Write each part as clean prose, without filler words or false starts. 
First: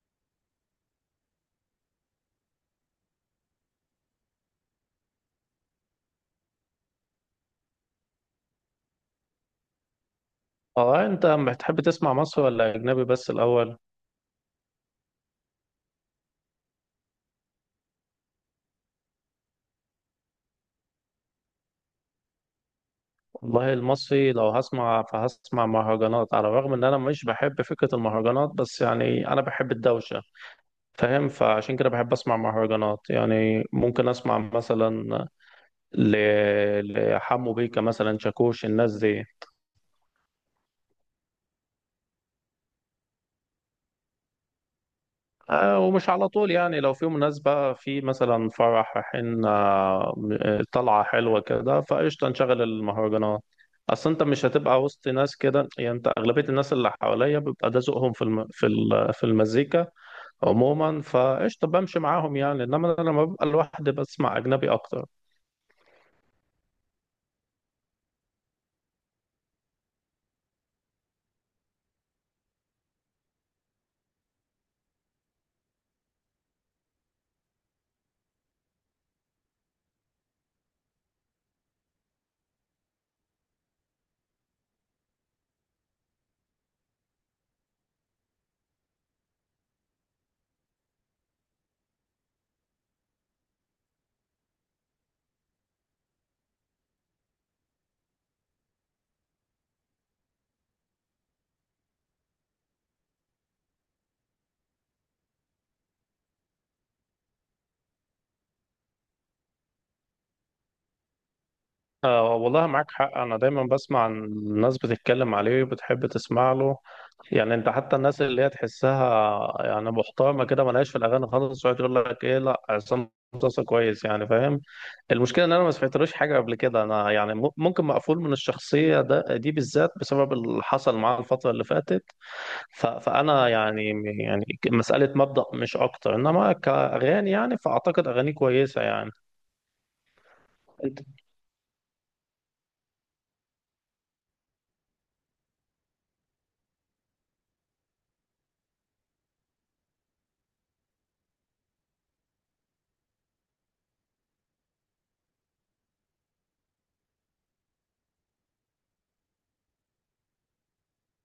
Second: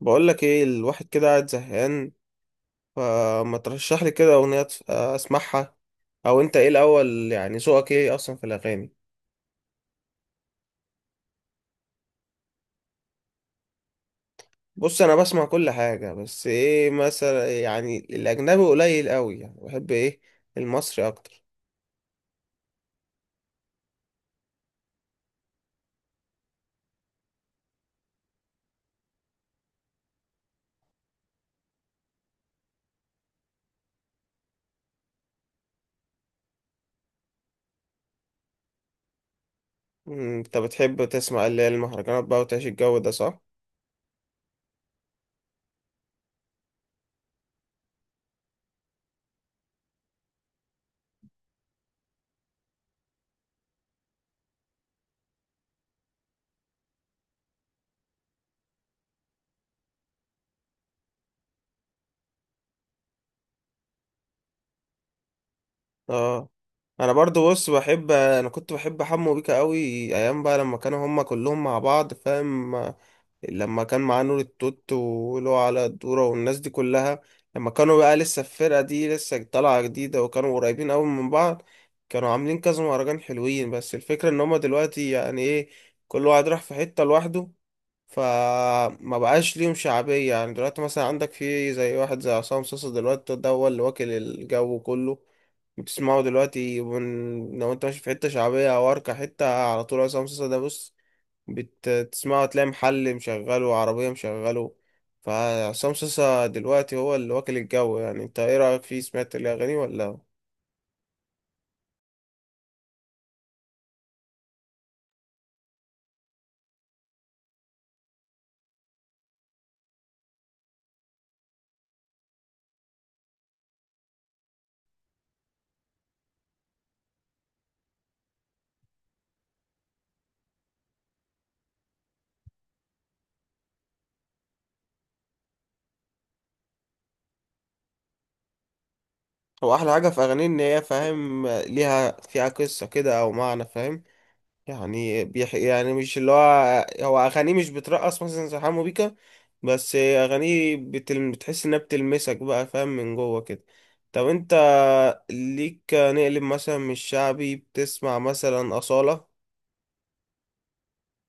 بقول لك ايه، الواحد كده قاعد زهقان، فما ترشح لي كده اغنيه اسمعها. او انت ايه الاول، يعني ذوقك ايه اصلا في الاغاني؟ اه، انت بتحب تسمع مصري ولا اجنبي بس الاول؟ بص، انا بسمع كل حاجه، بس ايه مثلا، يعني الاجنبي قليل قوي، يعني بحب ايه، المصري اكتر. والله المصري لو هسمع فهسمع مهرجانات، على الرغم ان انا مش بحب فكرة المهرجانات، بس يعني انا بحب الدوشة. فاهم؟ فعشان كده بحب اسمع مهرجانات، يعني ممكن اسمع مثلا ل... لحمو بيكا مثلا، شاكوش، الناس دي. انت بتحب تسمع اللي هي المهرجانات بقى وتعيش الجو ده، صح؟ آه، ومش على طول يعني، لو في مناسبة، في مثلا فرح رايحين آه، طلعة حلوة كده، فقشطة نشغل المهرجانات. أصل أنت مش هتبقى وسط ناس كده، يعني أنت أغلبية الناس اللي حواليا بيبقى ده ذوقهم في المزيكا عموما، فقشطة بمشي معاهم يعني. إنما أنا لما ببقى لوحدي بسمع أجنبي أكتر. اه. انا برضو بص بحب، انا كنت بحب حمو بيكا قوي ايام بقى، لما كانوا هما كلهم مع بعض، فاهم؟ لما كان معاه نور التوت ولو على الدورة والناس دي كلها، لما كانوا بقى لسه الفرقة دي لسه طالعة جديدة وكانوا قريبين أوي من بعض، كانوا عاملين كذا مهرجان حلوين. بس الفكرة إن هما دلوقتي يعني إيه، كل واحد راح في حتة لوحده، فما بقاش ليهم شعبية. يعني دلوقتي مثلا عندك في زي واحد زي عصام صاصا، دلوقتي ده هو اللي واكل الجو كله. بتسمعه دلوقتي، من لو انت ماشي في حتة شعبية أو أركة حتة، على طول عصام صاصا. ده بص، بتسمعه تلاقي محل مشغله وعربية مشغله. فعصام صاصا دلوقتي هو اللي واكل الجو. يعني انت ايه رأيك فيه، سمعت الأغاني ولا؟ آه، والله معاك حق، أنا دايما بسمع عن الناس بتتكلم عليه وبتحب تسمع له. يعني أنت حتى الناس اللي هي تحسها يعني محترمة كده، ملهاش في الأغاني خالص، يقعد يقول لك إيه، لا عصام صاصا كويس يعني. فاهم؟ المشكلة إن أنا ما سمعتلوش حاجة قبل كده. أنا يعني ممكن مقفول من الشخصية ده دي بالذات، بسبب اللي حصل معاه الفترة اللي فاتت. فأنا يعني، يعني مسألة مبدأ مش أكتر، إنما كأغاني يعني فأعتقد أغانيه كويسة يعني. هو أحلى حاجة في أغانيه إن هي، فاهم، ليها فيها قصة كده أو معنى، فاهم؟ يعني يعني مش اللي هو، هو أغانيه مش بترقص مثلا زي حمو بيكا، بس أغانيه بتحس إنها بتلمسك بقى، فاهم، من جوه كده. طب انت ليك نقلب مثلا من الشعبي، بتسمع مثلا أصالة؟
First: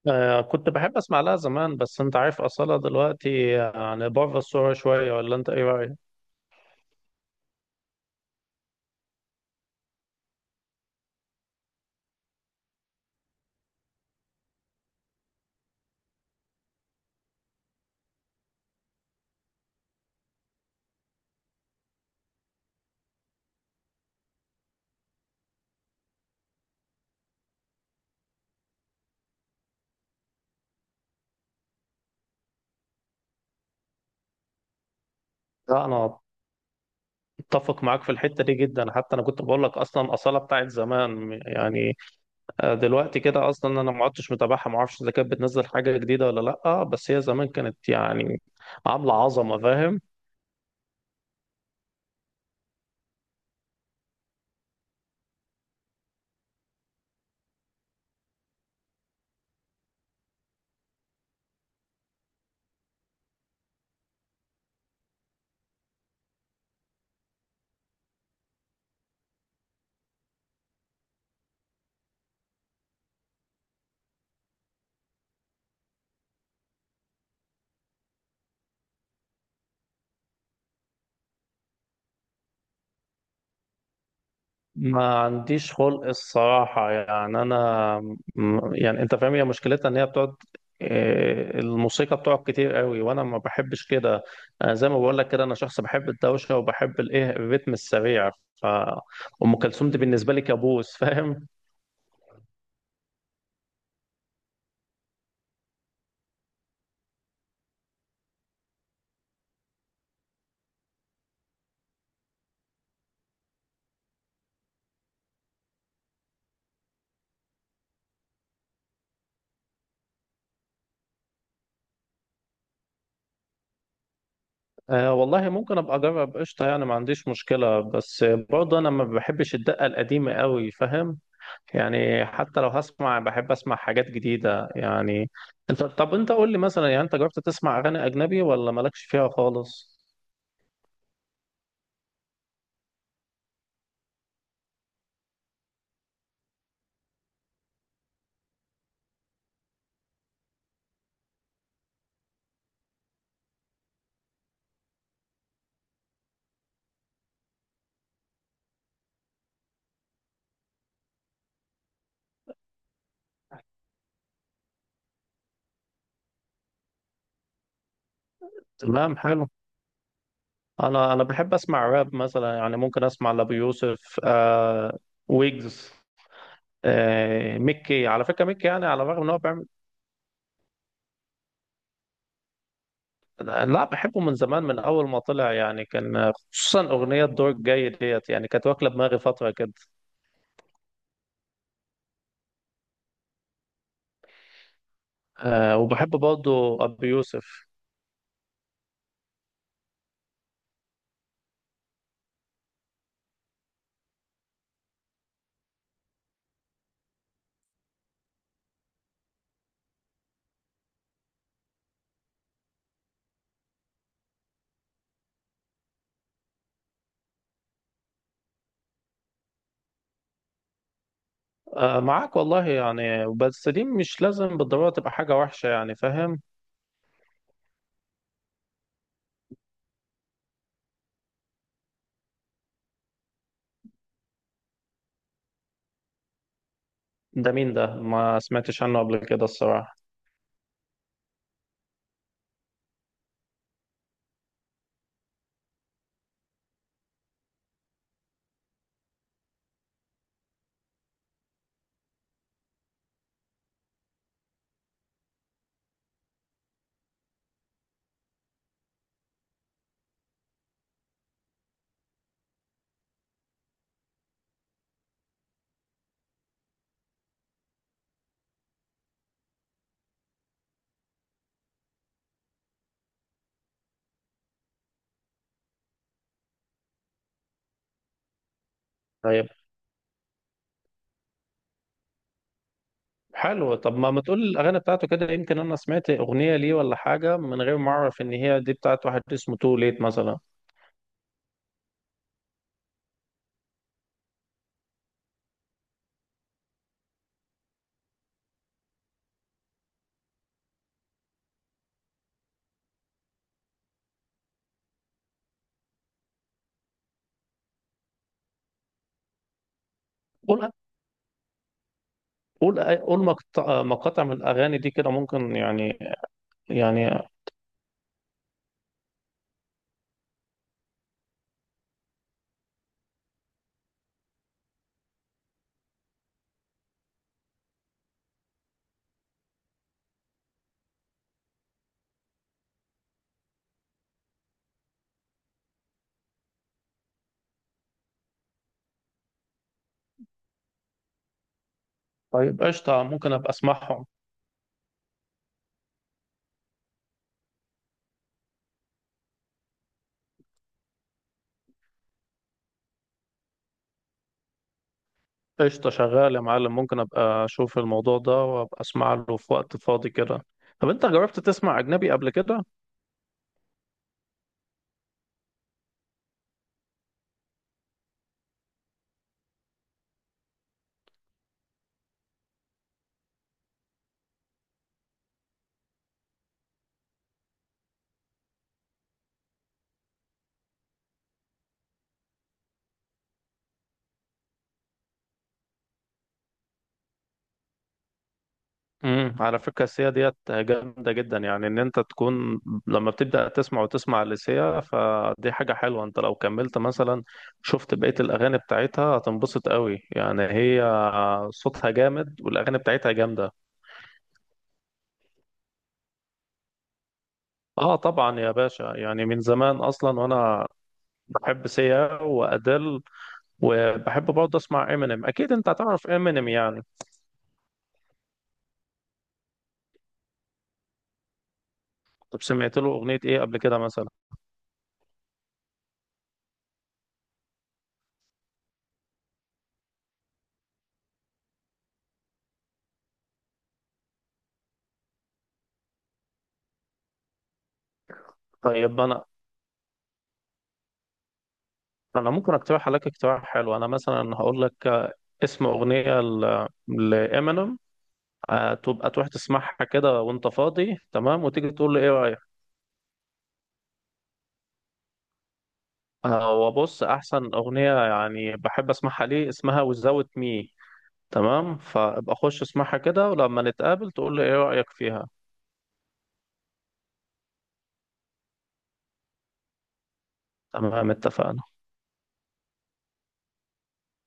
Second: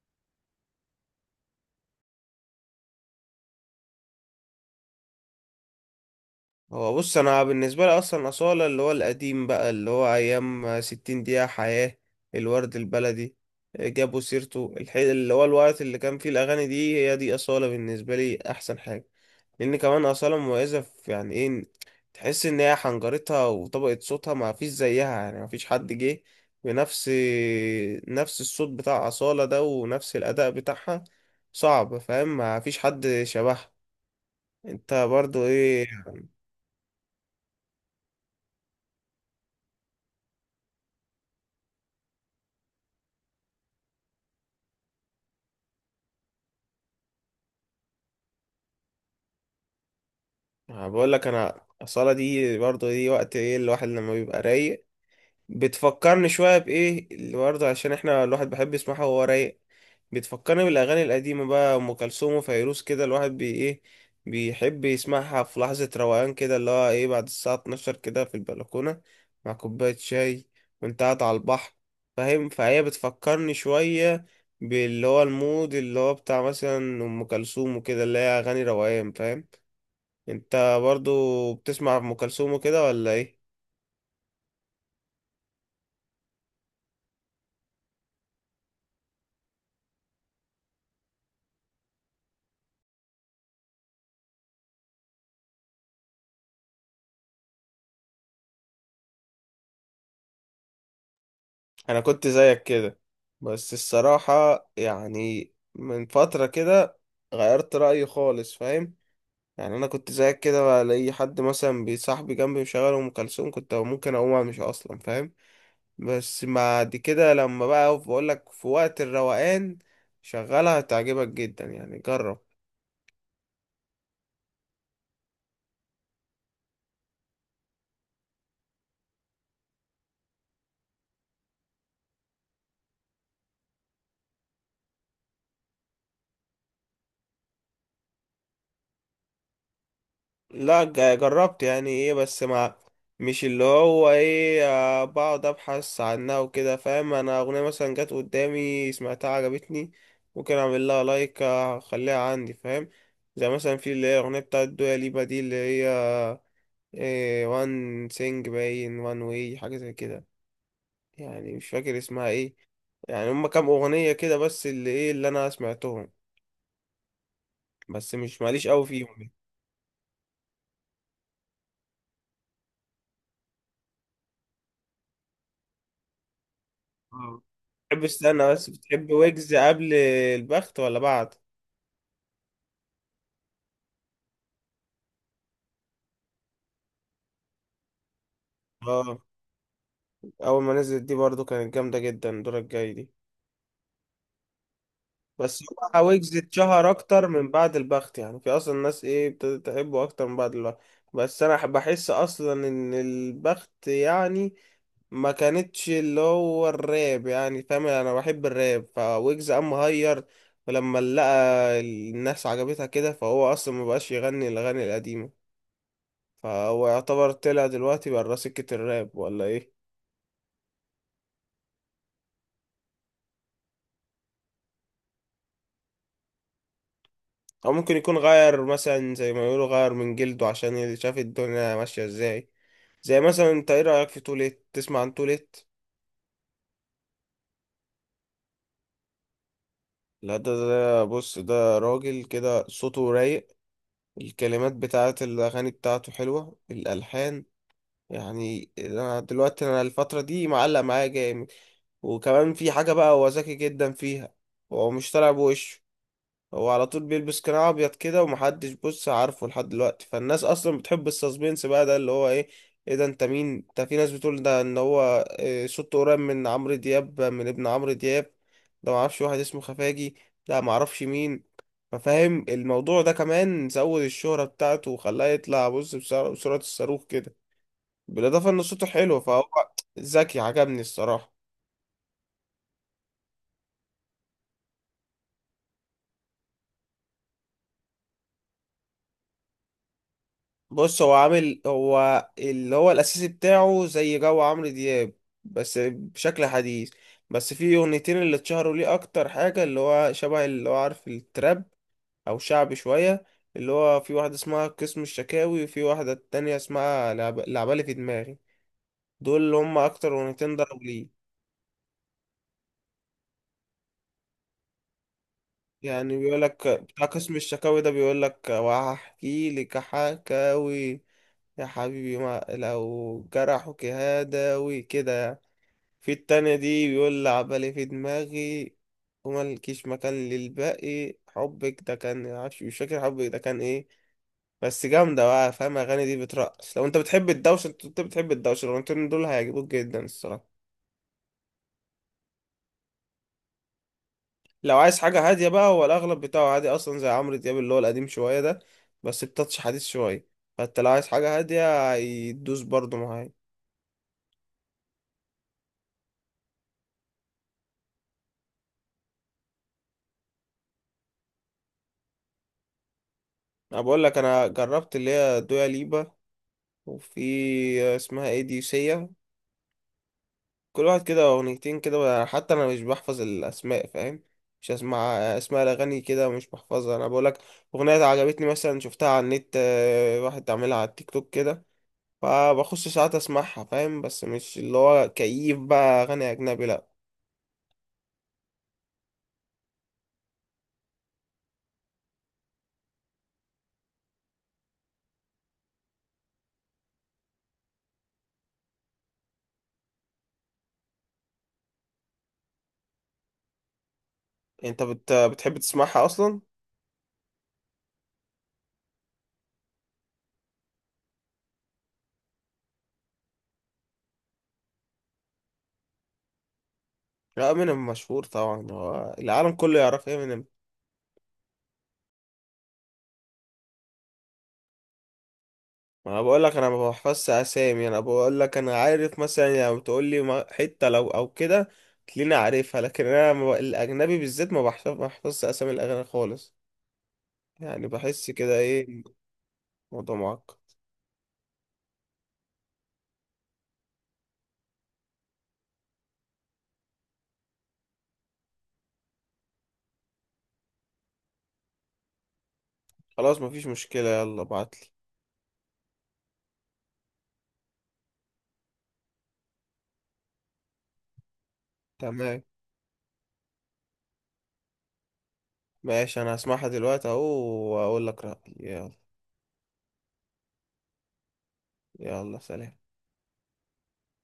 آه، كنت بحب اسمع لها زمان، بس انت عارف اصالة دلوقتي يعني بره الصورة شوية، ولا انت ايه رأيك؟ هو بص، انا بالنسبه لي اصلا اصاله اللي هو القديم بقى، اللي هو ايام 60 دقيقه حياه، الورد البلدي، جابوا سيرته اللي هو الوقت اللي كان فيه الاغاني دي، هي دي اصاله بالنسبه لي احسن حاجه. لان كمان اصاله مميزه في يعني ايه، تحس ان هي حنجرتها وطبقه صوتها ما فيش زيها، يعني ما فيش حد جه بنفس نفس الصوت بتاع اصاله ده ونفس الاداء بتاعها. صعب، فاهم، ما فيش حد شبهها. انت برضو لا، ايه؟ انا اتفق معاك في الحتة دي جدا، حتى انا كنت بقول لك اصلا اصالة بتاعت زمان يعني. آه، دلوقتي كده اصلا انا ما عدتش متابعها، ما اعرفش اذا كانت بتنزل حاجة جديدة ولا لا، بس هي زمان كانت يعني عاملة عظمة. فاهم؟ أنا بقول لك، انا الصلاة دي برضه دي وقت ايه، الواحد لما بيبقى رايق. بتفكرني شوية بايه اللي برضه، عشان احنا الواحد بيحب يسمعها وهو رايق، بتفكرني بالاغاني القديمة بقى، ام كلثوم وفيروز كده، الواحد بي ايه، بيحب يسمعها في لحظة روقان كده، اللي هو ايه، بعد الساعة 12 كده، في البلكونة مع كوباية شاي وانت قاعد على البحر، فاهم؟ فهي بتفكرني شوية باللي هو المود اللي هو بتاع مثلا ام كلثوم وكده، اللي هي اغاني روقان، فاهم؟ انت برضو بتسمع ام كلثوم وكده ولا ايه؟ ما عنديش خلق الصراحة يعني. أنا يعني أنت فاهم، هي مشكلتها إن هي بتقعد إيه، الموسيقى بتقعد كتير قوي، وأنا ما بحبش كده. أنا زي ما بقول لك كده، أنا شخص بحب الدوشة وبحب الإيه، الريتم السريع. ف أم كلثوم دي بالنسبة لي كابوس فاهم؟ انا كنت زيك كده، بس الصراحة يعني من فترة كده غيرت رأيي خالص، فاهم؟ يعني انا كنت زيك كده، الاقي حد مثلا بصاحبي جنبي مشغل ام كلثوم، كنت ممكن اقوم امشي اصلا، فاهم. بس بعد كده لما بقى، بقول لك في وقت الروقان شغلها هتعجبك جدا، يعني جرب. آه والله ممكن أبقى أجرب، قشطة، يعني ما عنديش مشكلة، بس برضه أنا ما بحبش الدقة القديمة قوي. فاهم؟ يعني حتى لو هسمع بحب اسمع حاجات جديدة يعني. انت طب انت قول لي مثلا، يعني انت جربت تسمع اغاني اجنبي ولا مالكش فيها خالص؟ لا، جربت يعني ايه، بس مع مش اللي هو ايه، بقعد ابحث عنها وكده، فاهم. انا اغنية مثلا جت قدامي سمعتها عجبتني، ممكن اعمل لها لايك، اخليها عندي، فاهم. زي مثلا في اللي هي اغنية بتاعت دويا ليبا دي، اللي هي إيه، وان سينج باين وان واي، حاجة زي كده، يعني مش فاكر اسمها ايه. يعني هما كام اغنية كده بس اللي ايه اللي انا سمعتهم، بس مش ماليش قوي تمام، فيهم. حلو. انا بحب اسمع راب مثلا، يعني ممكن اسمع لابو يوسف، آه، ويجز، اه. آه، بتحب، ميكي. على فكرة استنى ميكي بس، يعني على بتحب الرغم ان هو ويجز بيعمل، قبل البخت ولا بعد؟ لا بحبه من زمان، من اول ما طلع يعني، كان خصوصا اغنية دور الجاي ديت يعني كانت واكلة اه، دماغي فترة كده. اول ما نزلت دي برضو كانت جامده جدا، الدور الجاي دي. بس آه، هو وبحب ويجز برضه اتشهر ابو اكتر من يوسف. بعد البخت، يعني في اصلا ناس ايه ابتدت تحبه اكتر من بعد البخت. بس انا بحس اصلا ان البخت يعني ما كانتش اللي هو الراب، يعني فاهم انا بحب الراب، فويجز قام مهير، ولما لقى الناس عجبتها كده فهو اصلا ما بقاش يغني الاغاني القديمه. فهو يعتبر طلع دلوقتي برا سكة الراب، ولا ايه؟ آه، معاك والله يعني، بس دي مش لازم بالضرورة تبقى حاجة وحشة يعني. فاهم؟ او ممكن يكون غير، مثلا زي ما يقولوا غير من جلده، عشان شاف الدنيا ماشية ازاي. زي مثلا، انت ايه رأيك في توليت، تسمع عن توليت؟ ده مين ده؟ ما سمعتش عنه قبل كده الصراحة. لا، ده بص، ده راجل كده صوته رايق، الكلمات بتاعت الاغاني بتاعته حلوة، الالحان، يعني انا دلوقتي انا الفترة دي معلق معايا جامد. وكمان في حاجة بقى هو ذكي جدا فيها، هو مش طالع بوشه، هو على طول بيلبس قناع ابيض كده، ومحدش بص عارفه لحد دلوقتي. فالناس اصلا بتحب السسبنس بقى، ده اللي هو ايه، ايه ده، انت مين انت؟ في ناس بتقول ده ان هو إيه، صوته قريب من عمرو دياب، من ابن عمرو دياب. ده معرفش واحد اسمه خفاجي، ده معرفش مين. ففاهم الموضوع ده كمان زود الشهرة بتاعته وخلاه يطلع بص بسرعة بسرعة الصاروخ كده. بالاضافة ان صوته حلو، فهو طيب، ذكي، عجبني الصراحة. حلو. طب ما تقول الأغاني بتاعته كده، يمكن أنا سمعت أغنية ليه ولا حاجة من غير ما أعرف إن هي دي بتاعت واحد اسمه تو ليت مثلا. بص هو عامل، هو اللي هو الأساسي بتاعه زي جو عمرو دياب، بس بشكل حديث. بس في أغنيتين اللي اتشهروا ليه أكتر حاجة، اللي هو شبه اللي هو عارف التراب، أو شعبي شوية، اللي هو في واحدة اسمها قسم الشكاوي، وفي واحدة تانية اسمها لعبالي في دماغي. دول اللي هم أكتر أغنيتين قول، ضربوا ليه. قول مقاطع من الأغاني دي كده ممكن، يعني يعني بيقولك بتاع يعني. قسم الشكاوي ده بيقولك وهحكي لك حكاوي يا حبيبي، ما لو جرحك هداوي كده يعني. في التانية دي بيقول لعبالي في دماغي وملكيش مكان للباقي، حبك ده كان معرفش، مش فاكر حبك ده كان ايه. بس جامدة بقى، فاهم، الأغاني دي بترقص. لو انت بتحب الدوشة، انت أنت بتحب الدوشة، الأغنيتين دول هيعجبوك جدا الصراحة. طيب قشطة، ممكن أبقى أسمعهم. لو عايز حاجة هادية بقى، هو الأغلب بتاعه عادي أصلا زي عمرو دياب اللي هو القديم شوية ده، بس بتاتش حديث شوية، فانت لو عايز حاجة هادية هيدوس برضه معايا. قشطة، شغال يا معلم، ممكن أبقى أشوف الموضوع ده وأبقى أسمع له في وقت فاضي كده. طب أنت جربت تسمع أجنبي قبل كده؟ أنا بقول لك، أنا جربت اللي هي دويا ليبا، وفي اسمها ايه دي، سيا. كل واحد كده اغنيتين كده، حتى انا مش بحفظ الاسماء، فاهم، مش اسمع اسماء الاغاني كده ومش بحفظها، انا بقولك اغنيه عجبتني مثلا شفتها على النت، واحد عاملها على التيك توك كده، فبخش ساعات اسمعها، فاهم، بس مش اللي هو كيف بقى اغاني اجنبي، لا. على فكرة السيا ديت جامدة جدا، يعني ان انت تكون لما بتبدأ تسمع وتسمع لسيا فدي حاجة حلوة. انت لو كملت مثلا شفت بقية الاغاني بتاعتها هتنبسط قوي يعني. هي صوتها جامد والاغاني بتاعتها جامدة. انت بتحب تسمعها اصلا؟ اه طبعا يا باشا، يعني من زمان اصلا. وانا بحب سيا وادل، وبحب برضه اسمع امينيم. اكيد انت هتعرف امينيم يعني. لا، امينيم مشهور طبعا، هو العالم كله يعرف امينيم. طب سمعت له اغنية ايه قبل كده مثلا؟ ما انا بقول لك انا ما بحفظش اسامي، انا بقول لك انا عارف مثلا، يعني بتقول لي حته لو او كده تلاقيني عارفها، لكن انا ما بق- الاجنبي بالذات ما بحفظ، ما بحفظش اسامي الاغاني خالص، يعني بحس كده طيب، ايه، انا الموضوع معقد. انا ممكن اقترح عليك اقتراح حلو. انا مثلا هقول لك اسم أغنية لإمينيم، آه، تبقى تروح تسمعها كده وأنت فاضي، تمام، وتيجي تقول لي إيه رأيك. خلاص، مفيش مشكله، يلا ابعتلي. آه، وبص أحسن أغنية يعني بحب أسمعها ليه اسمها وزاوت مي. تمام، فابقى تمام، خش اسمعها كده ولما نتقابل تقول لي إيه رأيك فيها. ماشي، انا هسمعها دلوقتي اهو واقول لك رايي، يلا. تمام اتفقنا. يلا سلام.